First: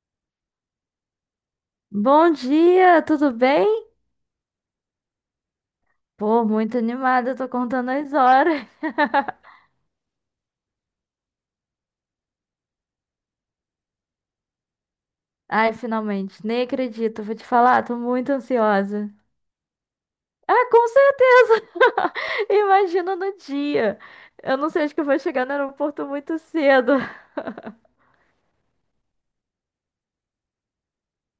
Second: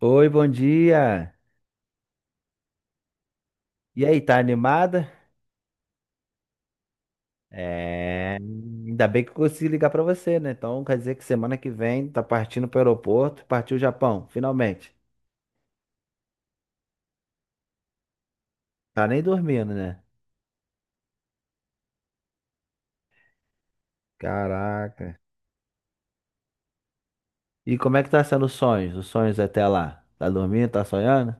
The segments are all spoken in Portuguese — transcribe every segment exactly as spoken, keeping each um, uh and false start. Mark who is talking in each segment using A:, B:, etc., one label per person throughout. A: Oi, bom dia.
B: Bom dia, tudo bem?
A: E aí, tá animada?
B: Pô, muito animada, tô contando as
A: É,
B: horas.
A: ainda bem que eu consegui ligar pra você, né? Então quer dizer que semana que vem tá partindo pro aeroporto, partiu o Japão, finalmente.
B: Ai, finalmente, nem acredito, vou te falar, tô muito
A: Tá
B: ansiosa.
A: nem dormindo, né?
B: Ah, com certeza! Imagina no dia. Eu não sei, acho que eu
A: Caraca.
B: vou chegar no aeroporto muito cedo.
A: E como é que tá sendo os sonhos? Os sonhos até lá? Tá dormindo? Tá sonhando?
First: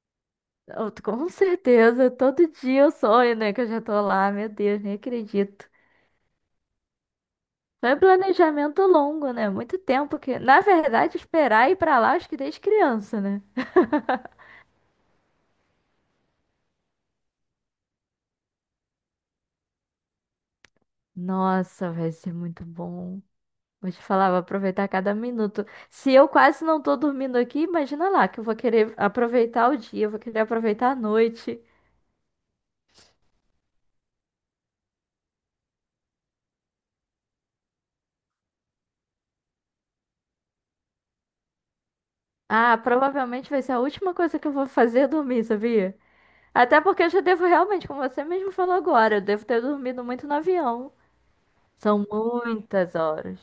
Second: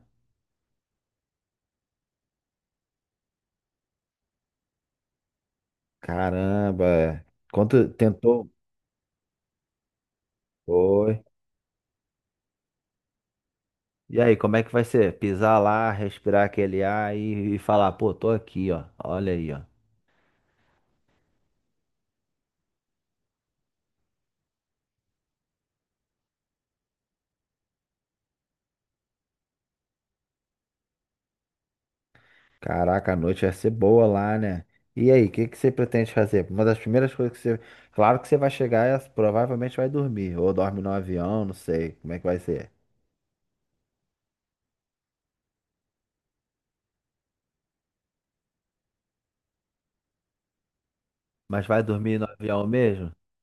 B: Eu tô- com certeza, todo dia eu sonho, né, que eu já tô lá, meu Deus, nem acredito.
A: Caramba. É. Quanto
B: Foi um
A: tentou?
B: planejamento longo, né? Muito tempo que, na verdade,
A: Foi.
B: esperar ir pra lá, acho que desde criança, né?
A: E aí, como é que vai ser? Pisar lá, respirar aquele ar e, e falar, pô, tô aqui, ó. Olha aí, ó.
B: Nossa, vai ser muito bom. Vou te falar, vou aproveitar cada minuto. Se eu quase não tô dormindo aqui, imagina lá que eu vou querer aproveitar o dia, eu vou querer aproveitar a noite.
A: Caraca, a noite vai ser boa lá, né? E aí, o que que você pretende fazer? Uma das primeiras coisas que você. Claro que você vai chegar e provavelmente vai dormir. Ou dorme no avião, não sei como é que vai ser.
B: Ah, provavelmente vai ser a última coisa que eu vou fazer é dormir, sabia? Até porque eu já devo realmente, como você mesmo falou agora, eu devo ter dormido muito no avião.
A: Mas vai
B: São
A: dormir no avião
B: muitas
A: mesmo?
B: horas.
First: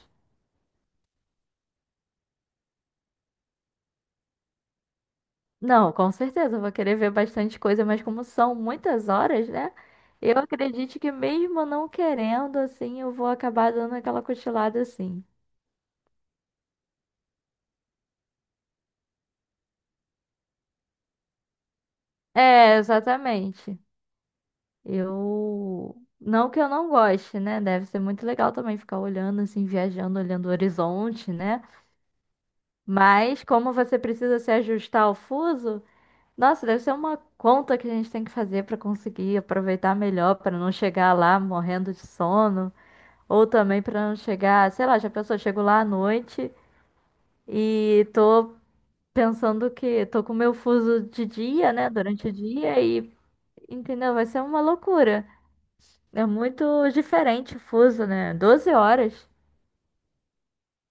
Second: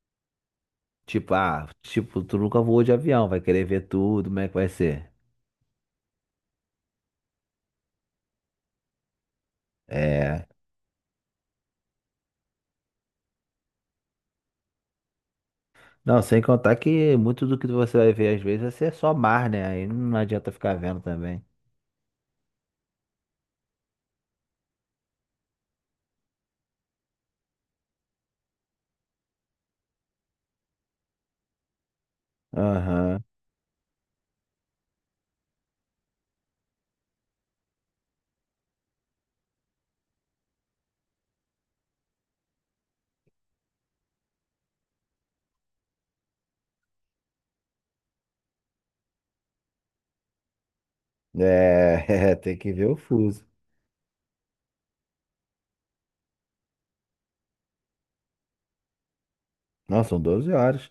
A: Tipo, ah, tipo, tu nunca voou de avião, vai querer ver tudo, como é que vai ser?
B: Não, com certeza, eu vou querer ver bastante coisa, mas como são muitas horas, né? Eu
A: É.
B: acredito que mesmo não querendo, assim, eu vou acabar dando aquela cochilada assim.
A: Não, sem contar que muito do que você vai ver às vezes vai ser só mar, né? Aí não adianta ficar vendo também.
B: É, exatamente. Eu. Não que eu não goste, né? Deve ser muito legal também ficar olhando, assim, viajando, olhando o horizonte, né?
A: Aham.
B: Mas como você precisa se ajustar ao fuso, nossa, deve ser uma conta que a gente tem que fazer para conseguir aproveitar melhor, para não chegar lá morrendo de sono, ou também para não chegar, sei lá, já pensou, chego lá à noite e tô pensando que tô com meu fuso de dia, né? Durante o
A: É, tem que
B: dia
A: ver o
B: e,
A: fuso.
B: Entendeu? Vai ser uma loucura. É muito diferente o fuso, né? Doze horas.
A: Não, são doze horas.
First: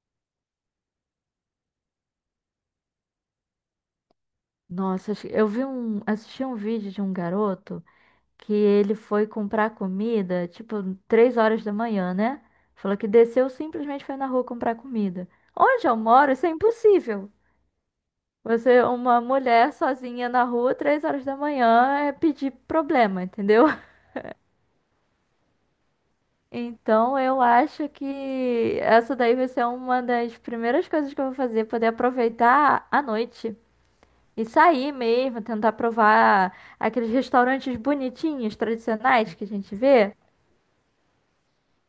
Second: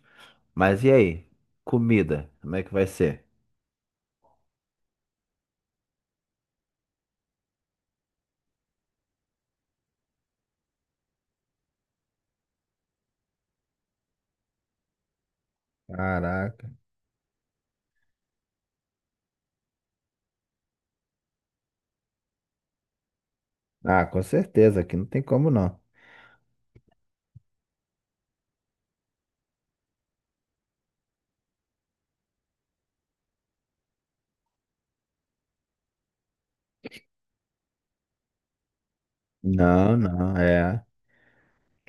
A: Mas e aí? Comida, como é que vai ser?
B: Nossa, acho- eu vi um, assisti um vídeo de um garoto que ele foi comprar comida, tipo, três horas da manhã, né? Falou que desceu, simplesmente foi na rua comprar comida. Onde eu moro, isso é
A: Caraca.
B: impossível. Você, uma mulher sozinha na rua, três horas da manhã, é pedir problema, entendeu?
A: Ah, com certeza, aqui não tem como não.
B: Então, eu acho que essa daí vai ser uma das primeiras coisas que eu vou fazer, poder aproveitar a noite. E sair mesmo, tentar provar aqueles restaurantes bonitinhos, tradicionais que a gente
A: Não,
B: vê.
A: não, é.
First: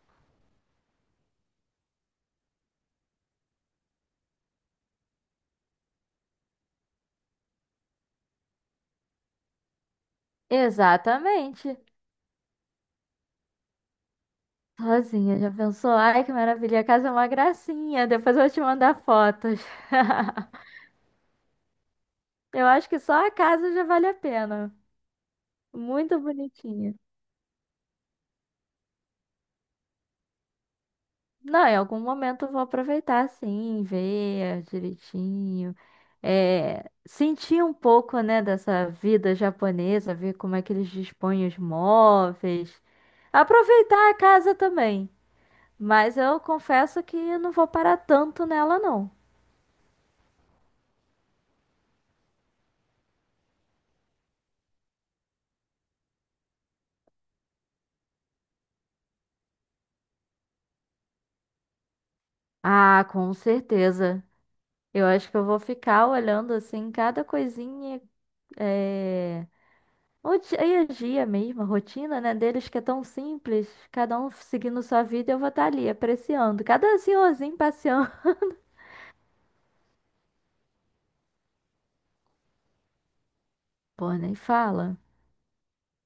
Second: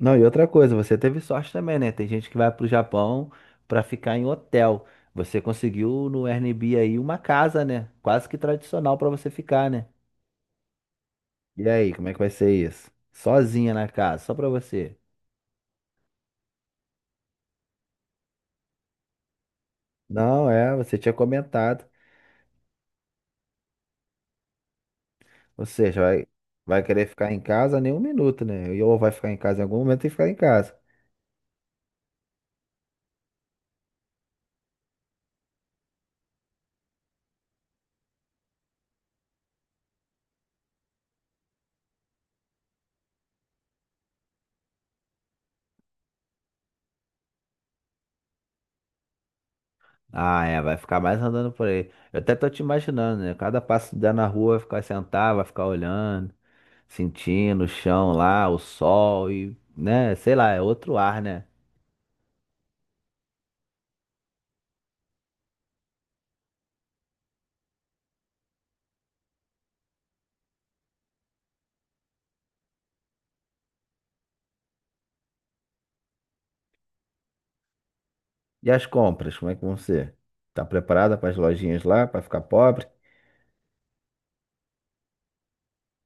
A: Não, e outra coisa, você teve sorte também, né? Tem gente que vai pro Japão pra ficar em hotel. Você conseguiu no Airbnb aí uma casa, né? Quase que tradicional pra você ficar, né? E
B: Exatamente.
A: aí, como é que vai ser isso? Sozinha na casa, só pra você.
B: Sozinha, já pensou? Ai, que maravilha, a casa é uma gracinha. Depois eu vou te mandar fotos.
A: Não, é, você tinha comentado.
B: Eu acho que só a casa já vale a pena.
A: Ou seja,
B: Muito
A: vai, vai
B: bonitinha.
A: querer ficar em casa nem um minuto, né? Ou vai ficar em casa em algum momento e ficar em casa.
B: Não, em algum momento eu vou aproveitar sim, ver direitinho, é, sentir um pouco, né, dessa vida japonesa, ver como é que eles dispõem os móveis, aproveitar a casa também. Mas eu confesso que eu não vou parar tanto nela, não.
A: Ah, é, vai ficar mais andando por aí. Eu até tô te imaginando, né? Cada passo que der na rua vai ficar sentado, vai ficar olhando, sentindo o chão lá, o sol e, né? Sei lá, é outro ar, né?
B: Ah, com certeza. Eu acho que eu vou ficar olhando assim cada coisinha, eh, o dia e a dia mesmo, a rotina, né, deles que é tão simples, cada um seguindo sua vida, eu vou estar ali apreciando, cada senhorzinho passeando.
A: E as compras, como é que vão ser? Tá preparada para as lojinhas lá, para ficar pobre?
B: Pô, nem fala.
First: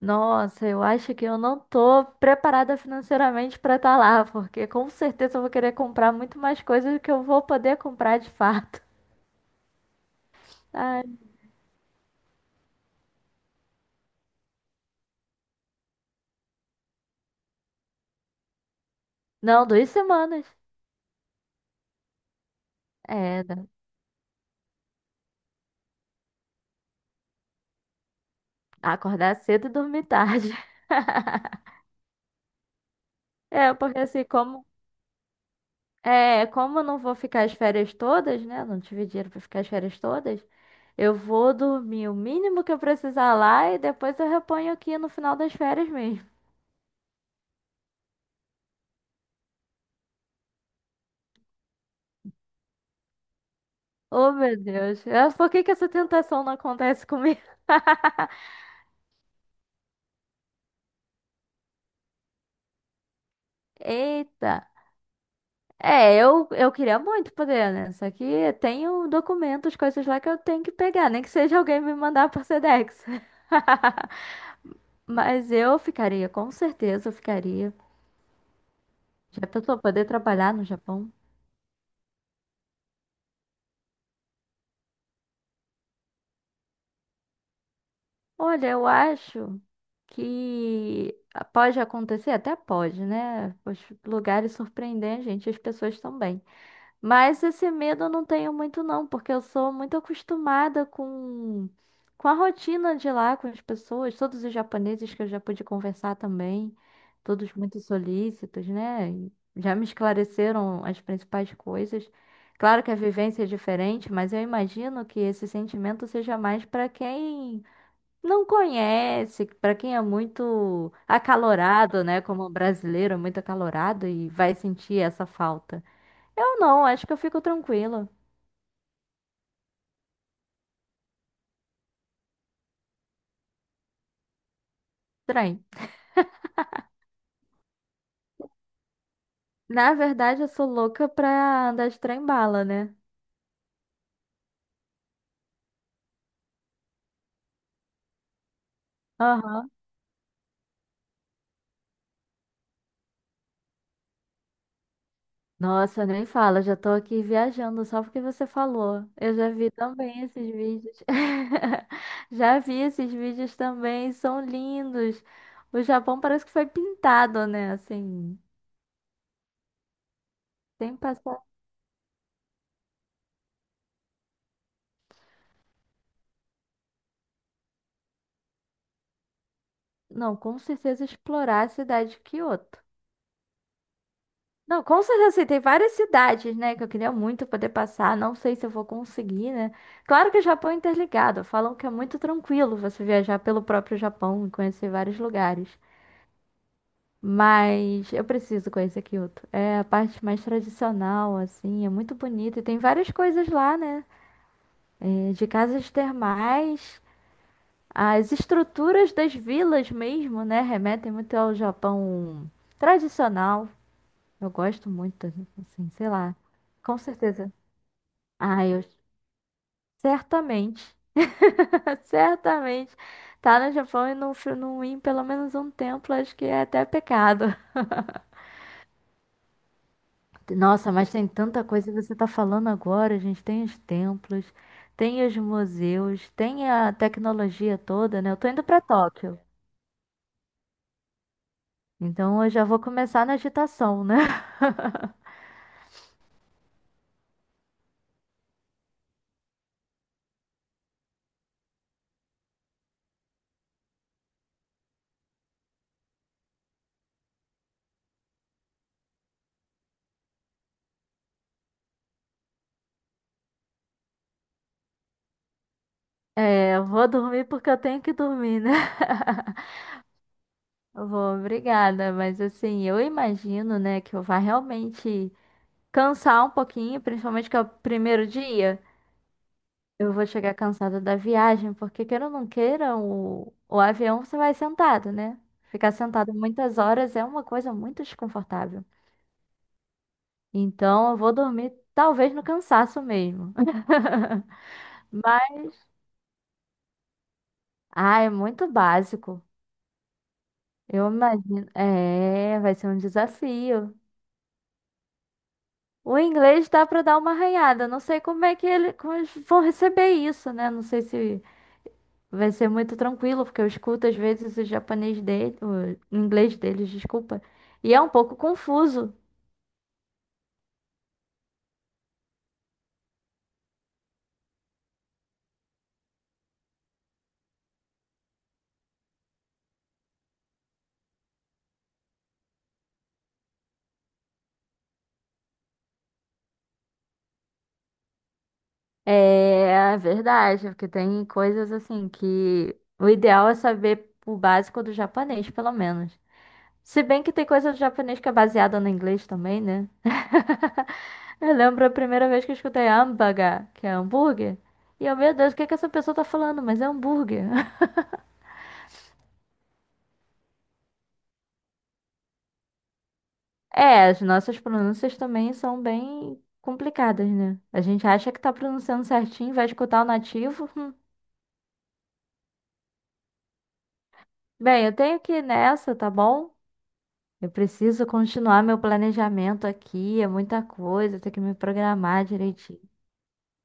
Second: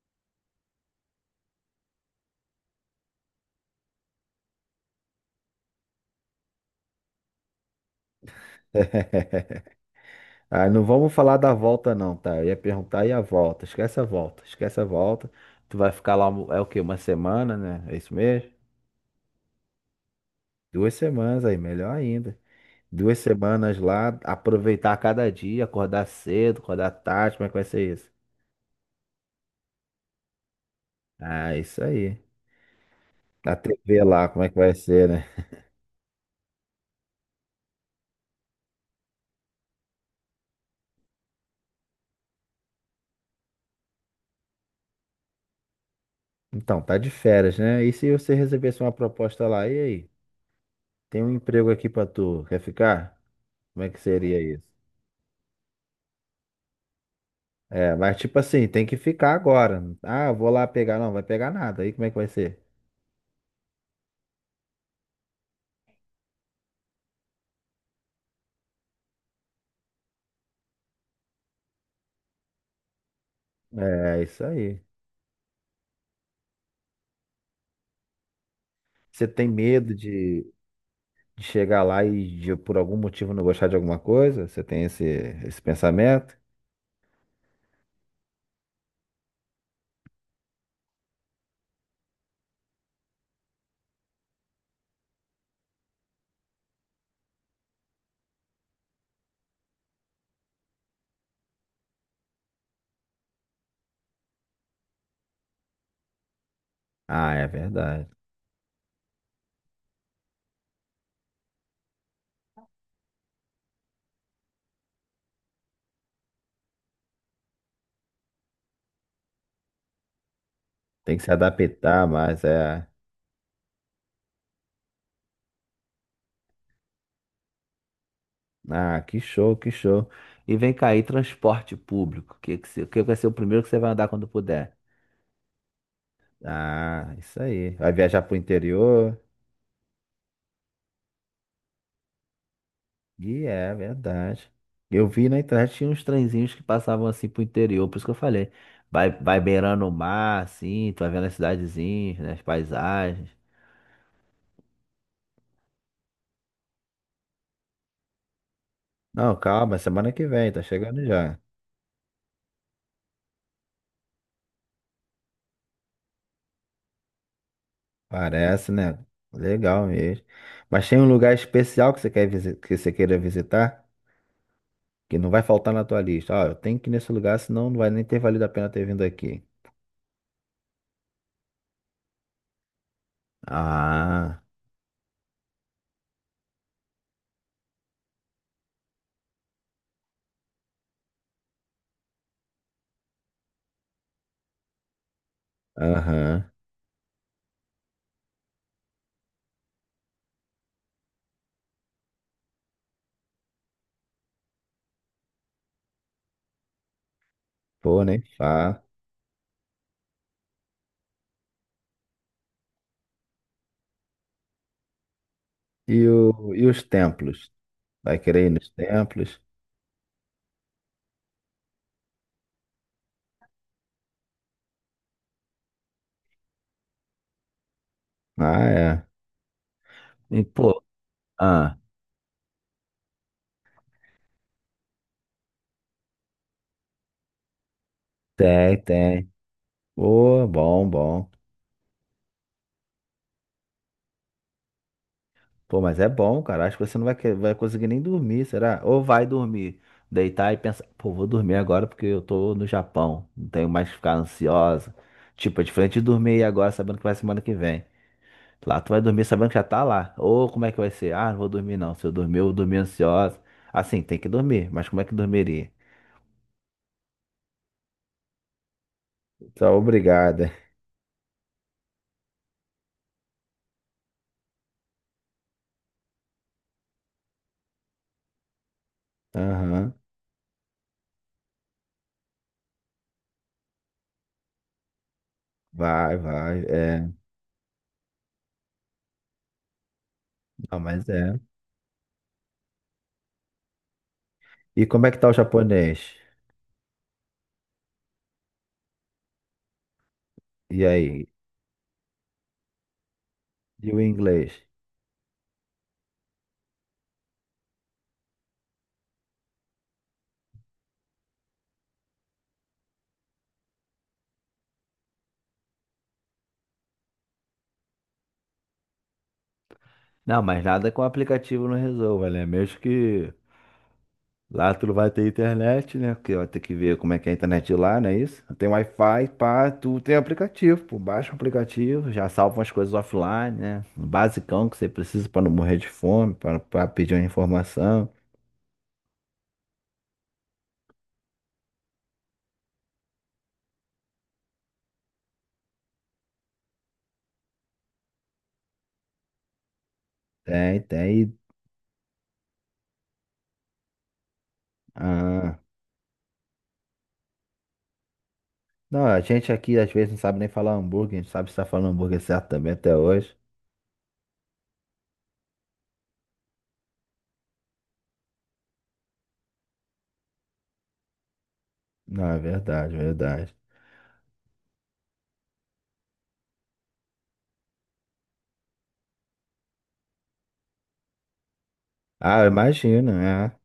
B: Nossa, eu acho que eu não tô preparada financeiramente pra estar lá, porque com certeza eu vou querer comprar muito mais coisas do que eu vou poder comprar de fato.
A: Ah, não
B: Ai,
A: vamos falar da volta não, tá? Eu ia perguntar e a volta? Esquece a volta, esquece a volta. Tu vai ficar lá, é o quê? Uma semana, né? É isso mesmo?
B: não, duas semanas.
A: Duas semanas aí, melhor ainda. Duas
B: É,
A: semanas lá, aproveitar cada dia, acordar cedo, acordar tarde, como é que vai ser isso?
B: acordar cedo e dormir tarde.
A: Ah, isso aí. A
B: É, porque
A: T V
B: assim,
A: lá, como é que
B: como,
A: vai ser, né?
B: é, como eu não vou ficar as férias todas, né? Não tive dinheiro pra ficar as férias todas. Eu vou dormir o mínimo que eu precisar lá e depois eu reponho aqui no final das férias mesmo.
A: Então, tá de férias, né? E se você recebesse uma proposta lá, e aí? Tem um emprego aqui pra tu, quer ficar? Como é que
B: Oh,
A: seria
B: meu
A: isso?
B: Deus. É, por que que essa tentação não acontece comigo?
A: É, mas tipo assim, tem que ficar agora. Ah, eu vou lá pegar. Não, vai pegar nada. Aí como é que vai ser?
B: Eita. É, eu, eu queria muito poder, né? Só que tenho documentos, coisas lá que eu tenho que pegar, nem que seja alguém me mandar por Sedex.
A: É, isso aí.
B: Mas eu ficaria, com certeza eu ficaria.
A: Você
B: Já
A: tem
B: pensou
A: medo
B: poder
A: de,
B: trabalhar no Japão?
A: de chegar lá e de, por algum motivo não gostar de alguma coisa? Você tem esse, esse pensamento?
B: Olha, eu acho que pode acontecer, até pode, né? Os lugares surpreendem a gente, as pessoas também. Mas esse medo eu não tenho muito, não, porque eu sou muito acostumada com, com a rotina de lá, com as pessoas, todos os japoneses que eu já pude conversar também,
A: Ah, é
B: todos muito
A: verdade.
B: solícitos, né? E já me esclareceram as principais coisas. Claro que a vivência é diferente, mas eu imagino que esse sentimento seja mais para quem não conhece, para quem é muito
A: Tem que se
B: acalorado,
A: adaptar,
B: né,
A: mas
B: como
A: é.
B: brasileiro, é muito acalorado e vai sentir essa falta. Eu não, acho que eu fico tranquila.
A: Ah, que show, que show. E vem cá aí, transporte público. O que, que, se- que vai ser o primeiro que você vai andar quando puder?
B: Trem.
A: Ah, isso aí. Vai viajar pro interior?
B: Na verdade, eu sou louca pra andar de trem-bala, né?
A: E é verdade. Eu vi na internet tinha uns trenzinhos que passavam assim pro interior, por isso que eu falei. Vai, vai
B: Aham.
A: beirando o mar, assim, tu vai vendo as cidadezinhas, né, as paisagens.
B: Nossa, nem fala, já tô aqui viajando só porque você falou. Eu
A: Não,
B: já vi
A: calma, semana
B: também
A: que vem,
B: esses
A: tá
B: vídeos.
A: chegando já.
B: Já vi esses vídeos também, são lindos. O Japão parece que foi pintado, né? Assim,
A: Parece, né? Legal mesmo. Mas
B: sem
A: tem um lugar
B: passar.
A: especial que você quer visi- que você queira visitar, que não vai faltar na tua lista. Ó, eu tenho que ir nesse lugar, senão não vai nem ter valido a pena ter vindo aqui.
B: Não, com certeza explorar a cidade de Kyoto.
A: Ah,
B: Não, com certeza, assim, tem várias cidades, né, que eu queria muito poder passar. Não sei se eu vou conseguir, né? Claro que o Japão é interligado. Falam que é muito tranquilo você viajar pelo próprio Japão e conhecer vários lugares.
A: aham.
B: Mas eu preciso conhecer Kyoto. É a parte mais tradicional, assim, é muito bonita. E tem várias coisas lá, né? É, de casas termais,
A: Pô, nem
B: as
A: fala.
B: estruturas das vilas mesmo, né? Remetem muito ao Japão tradicional. Eu gosto muito, assim,
A: E,
B: sei lá.
A: o, e os
B: Com
A: templos?
B: certeza.
A: Vai querer ir
B: Ah,
A: nos
B: eu
A: templos?
B: certamente, certamente. Tá no Japão e não, fui- não ir em pelo menos um templo, acho que é até pecado.
A: Ah, é. E, pô,
B: Nossa, mas tem tanta
A: ah,
B: coisa que você tá falando agora, gente. Tem os templos, tem os museus, tem a tecnologia toda, né? Eu tô indo
A: tem,
B: pra
A: tem.
B: Tóquio.
A: Pô, bom, bom.
B: Então eu já vou começar na agitação, né?
A: Pô, mas é bom, cara. Acho que você não vai, que- vai conseguir nem dormir, será? Ou vai dormir, deitar e pensar, pô, vou dormir agora porque eu tô no Japão. Não tenho mais que ficar ansiosa. Tipo, é diferente de dormir agora sabendo que vai semana que vem. Lá tu vai dormir sabendo que já tá lá. Ou como é que vai ser? Ah, não vou dormir não. Se eu dormir, eu vou dormir ansiosa. Assim, tem que dormir, mas como é que dormiria?
B: É, eu vou dormir porque eu tenho que dormir, né?
A: Tá, obrigada.
B: Eu vou, obrigada. Mas assim, eu imagino, né, que eu vá realmente cansar um pouquinho, principalmente que é o primeiro dia.
A: Aham.
B: Eu vou chegar cansada da viagem, porque queira ou não queira, o, o avião você vai sentado, né? Ficar
A: Vai,
B: sentado
A: vai.
B: muitas
A: É.
B: horas é uma coisa muito desconfortável.
A: Não, mas
B: Então, eu vou
A: é.
B: dormir, talvez no cansaço mesmo.
A: E como é que tá o
B: Mas,
A: japonês?
B: ah, é muito básico.
A: E
B: Eu
A: aí?
B: imagino. É, vai ser um
A: E
B: desafio.
A: o inglês?
B: O inglês dá para dar uma arranhada. Não sei como é que ele, como eles vão receber isso, né? Não sei se vai ser muito tranquilo, porque eu escuto às vezes o japonês dele, o inglês deles, desculpa, e é um pouco confuso.
A: Não, mas nada com o aplicativo não resolva, né? Mesmo que lá tu não vai ter internet, né? Porque vai ter que ver como é que é a internet de lá, não é isso? Tem Wi-Fi, pá, tu tem aplicativo, pô. Baixa o aplicativo, já salva umas coisas offline, né? O basicão que você precisa pra não morrer de fome, pra pra pedir uma informação.
B: É, é verdade, porque tem coisas assim que o ideal é saber o básico do japonês, pelo menos. Se bem que tem coisa do japonês que é baseada no inglês também, né?
A: Tem, tem.
B: Eu lembro a primeira vez que eu escutei hambúrguer, que é hambúrguer. E eu, meu Deus, o
A: Ah.
B: que é que essa pessoa tá falando? Mas é hambúrguer.
A: Não, a gente aqui às vezes não sabe nem falar hambúrguer, a gente sabe se tá falando hambúrguer certo também até hoje.
B: É, as nossas pronúncias também são bem complicadas, né? A gente acha que tá pronunciando certinho, vai escutar o nativo. Hum.
A: Não, é verdade, é verdade.
B: Bem, eu tenho que ir nessa, tá bom? Eu preciso continuar meu planejamento aqui, é muita coisa, tenho que me programar
A: Ah,
B: direitinho.
A: imagina, é.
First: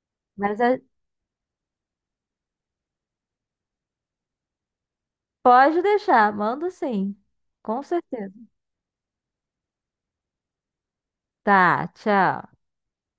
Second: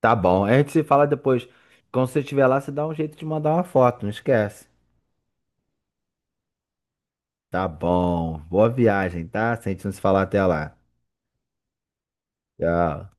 A: Tá bom. A
B: Mas
A: gente
B: é-
A: se fala depois. Quando você estiver lá, você dá um jeito de mandar uma foto, não esquece.
B: Pode deixar, mando sim.
A: Tá
B: Com certeza.
A: bom. Boa viagem, tá? Se a gente não se falar até lá.
B: Tá, tchau.
A: Tchau.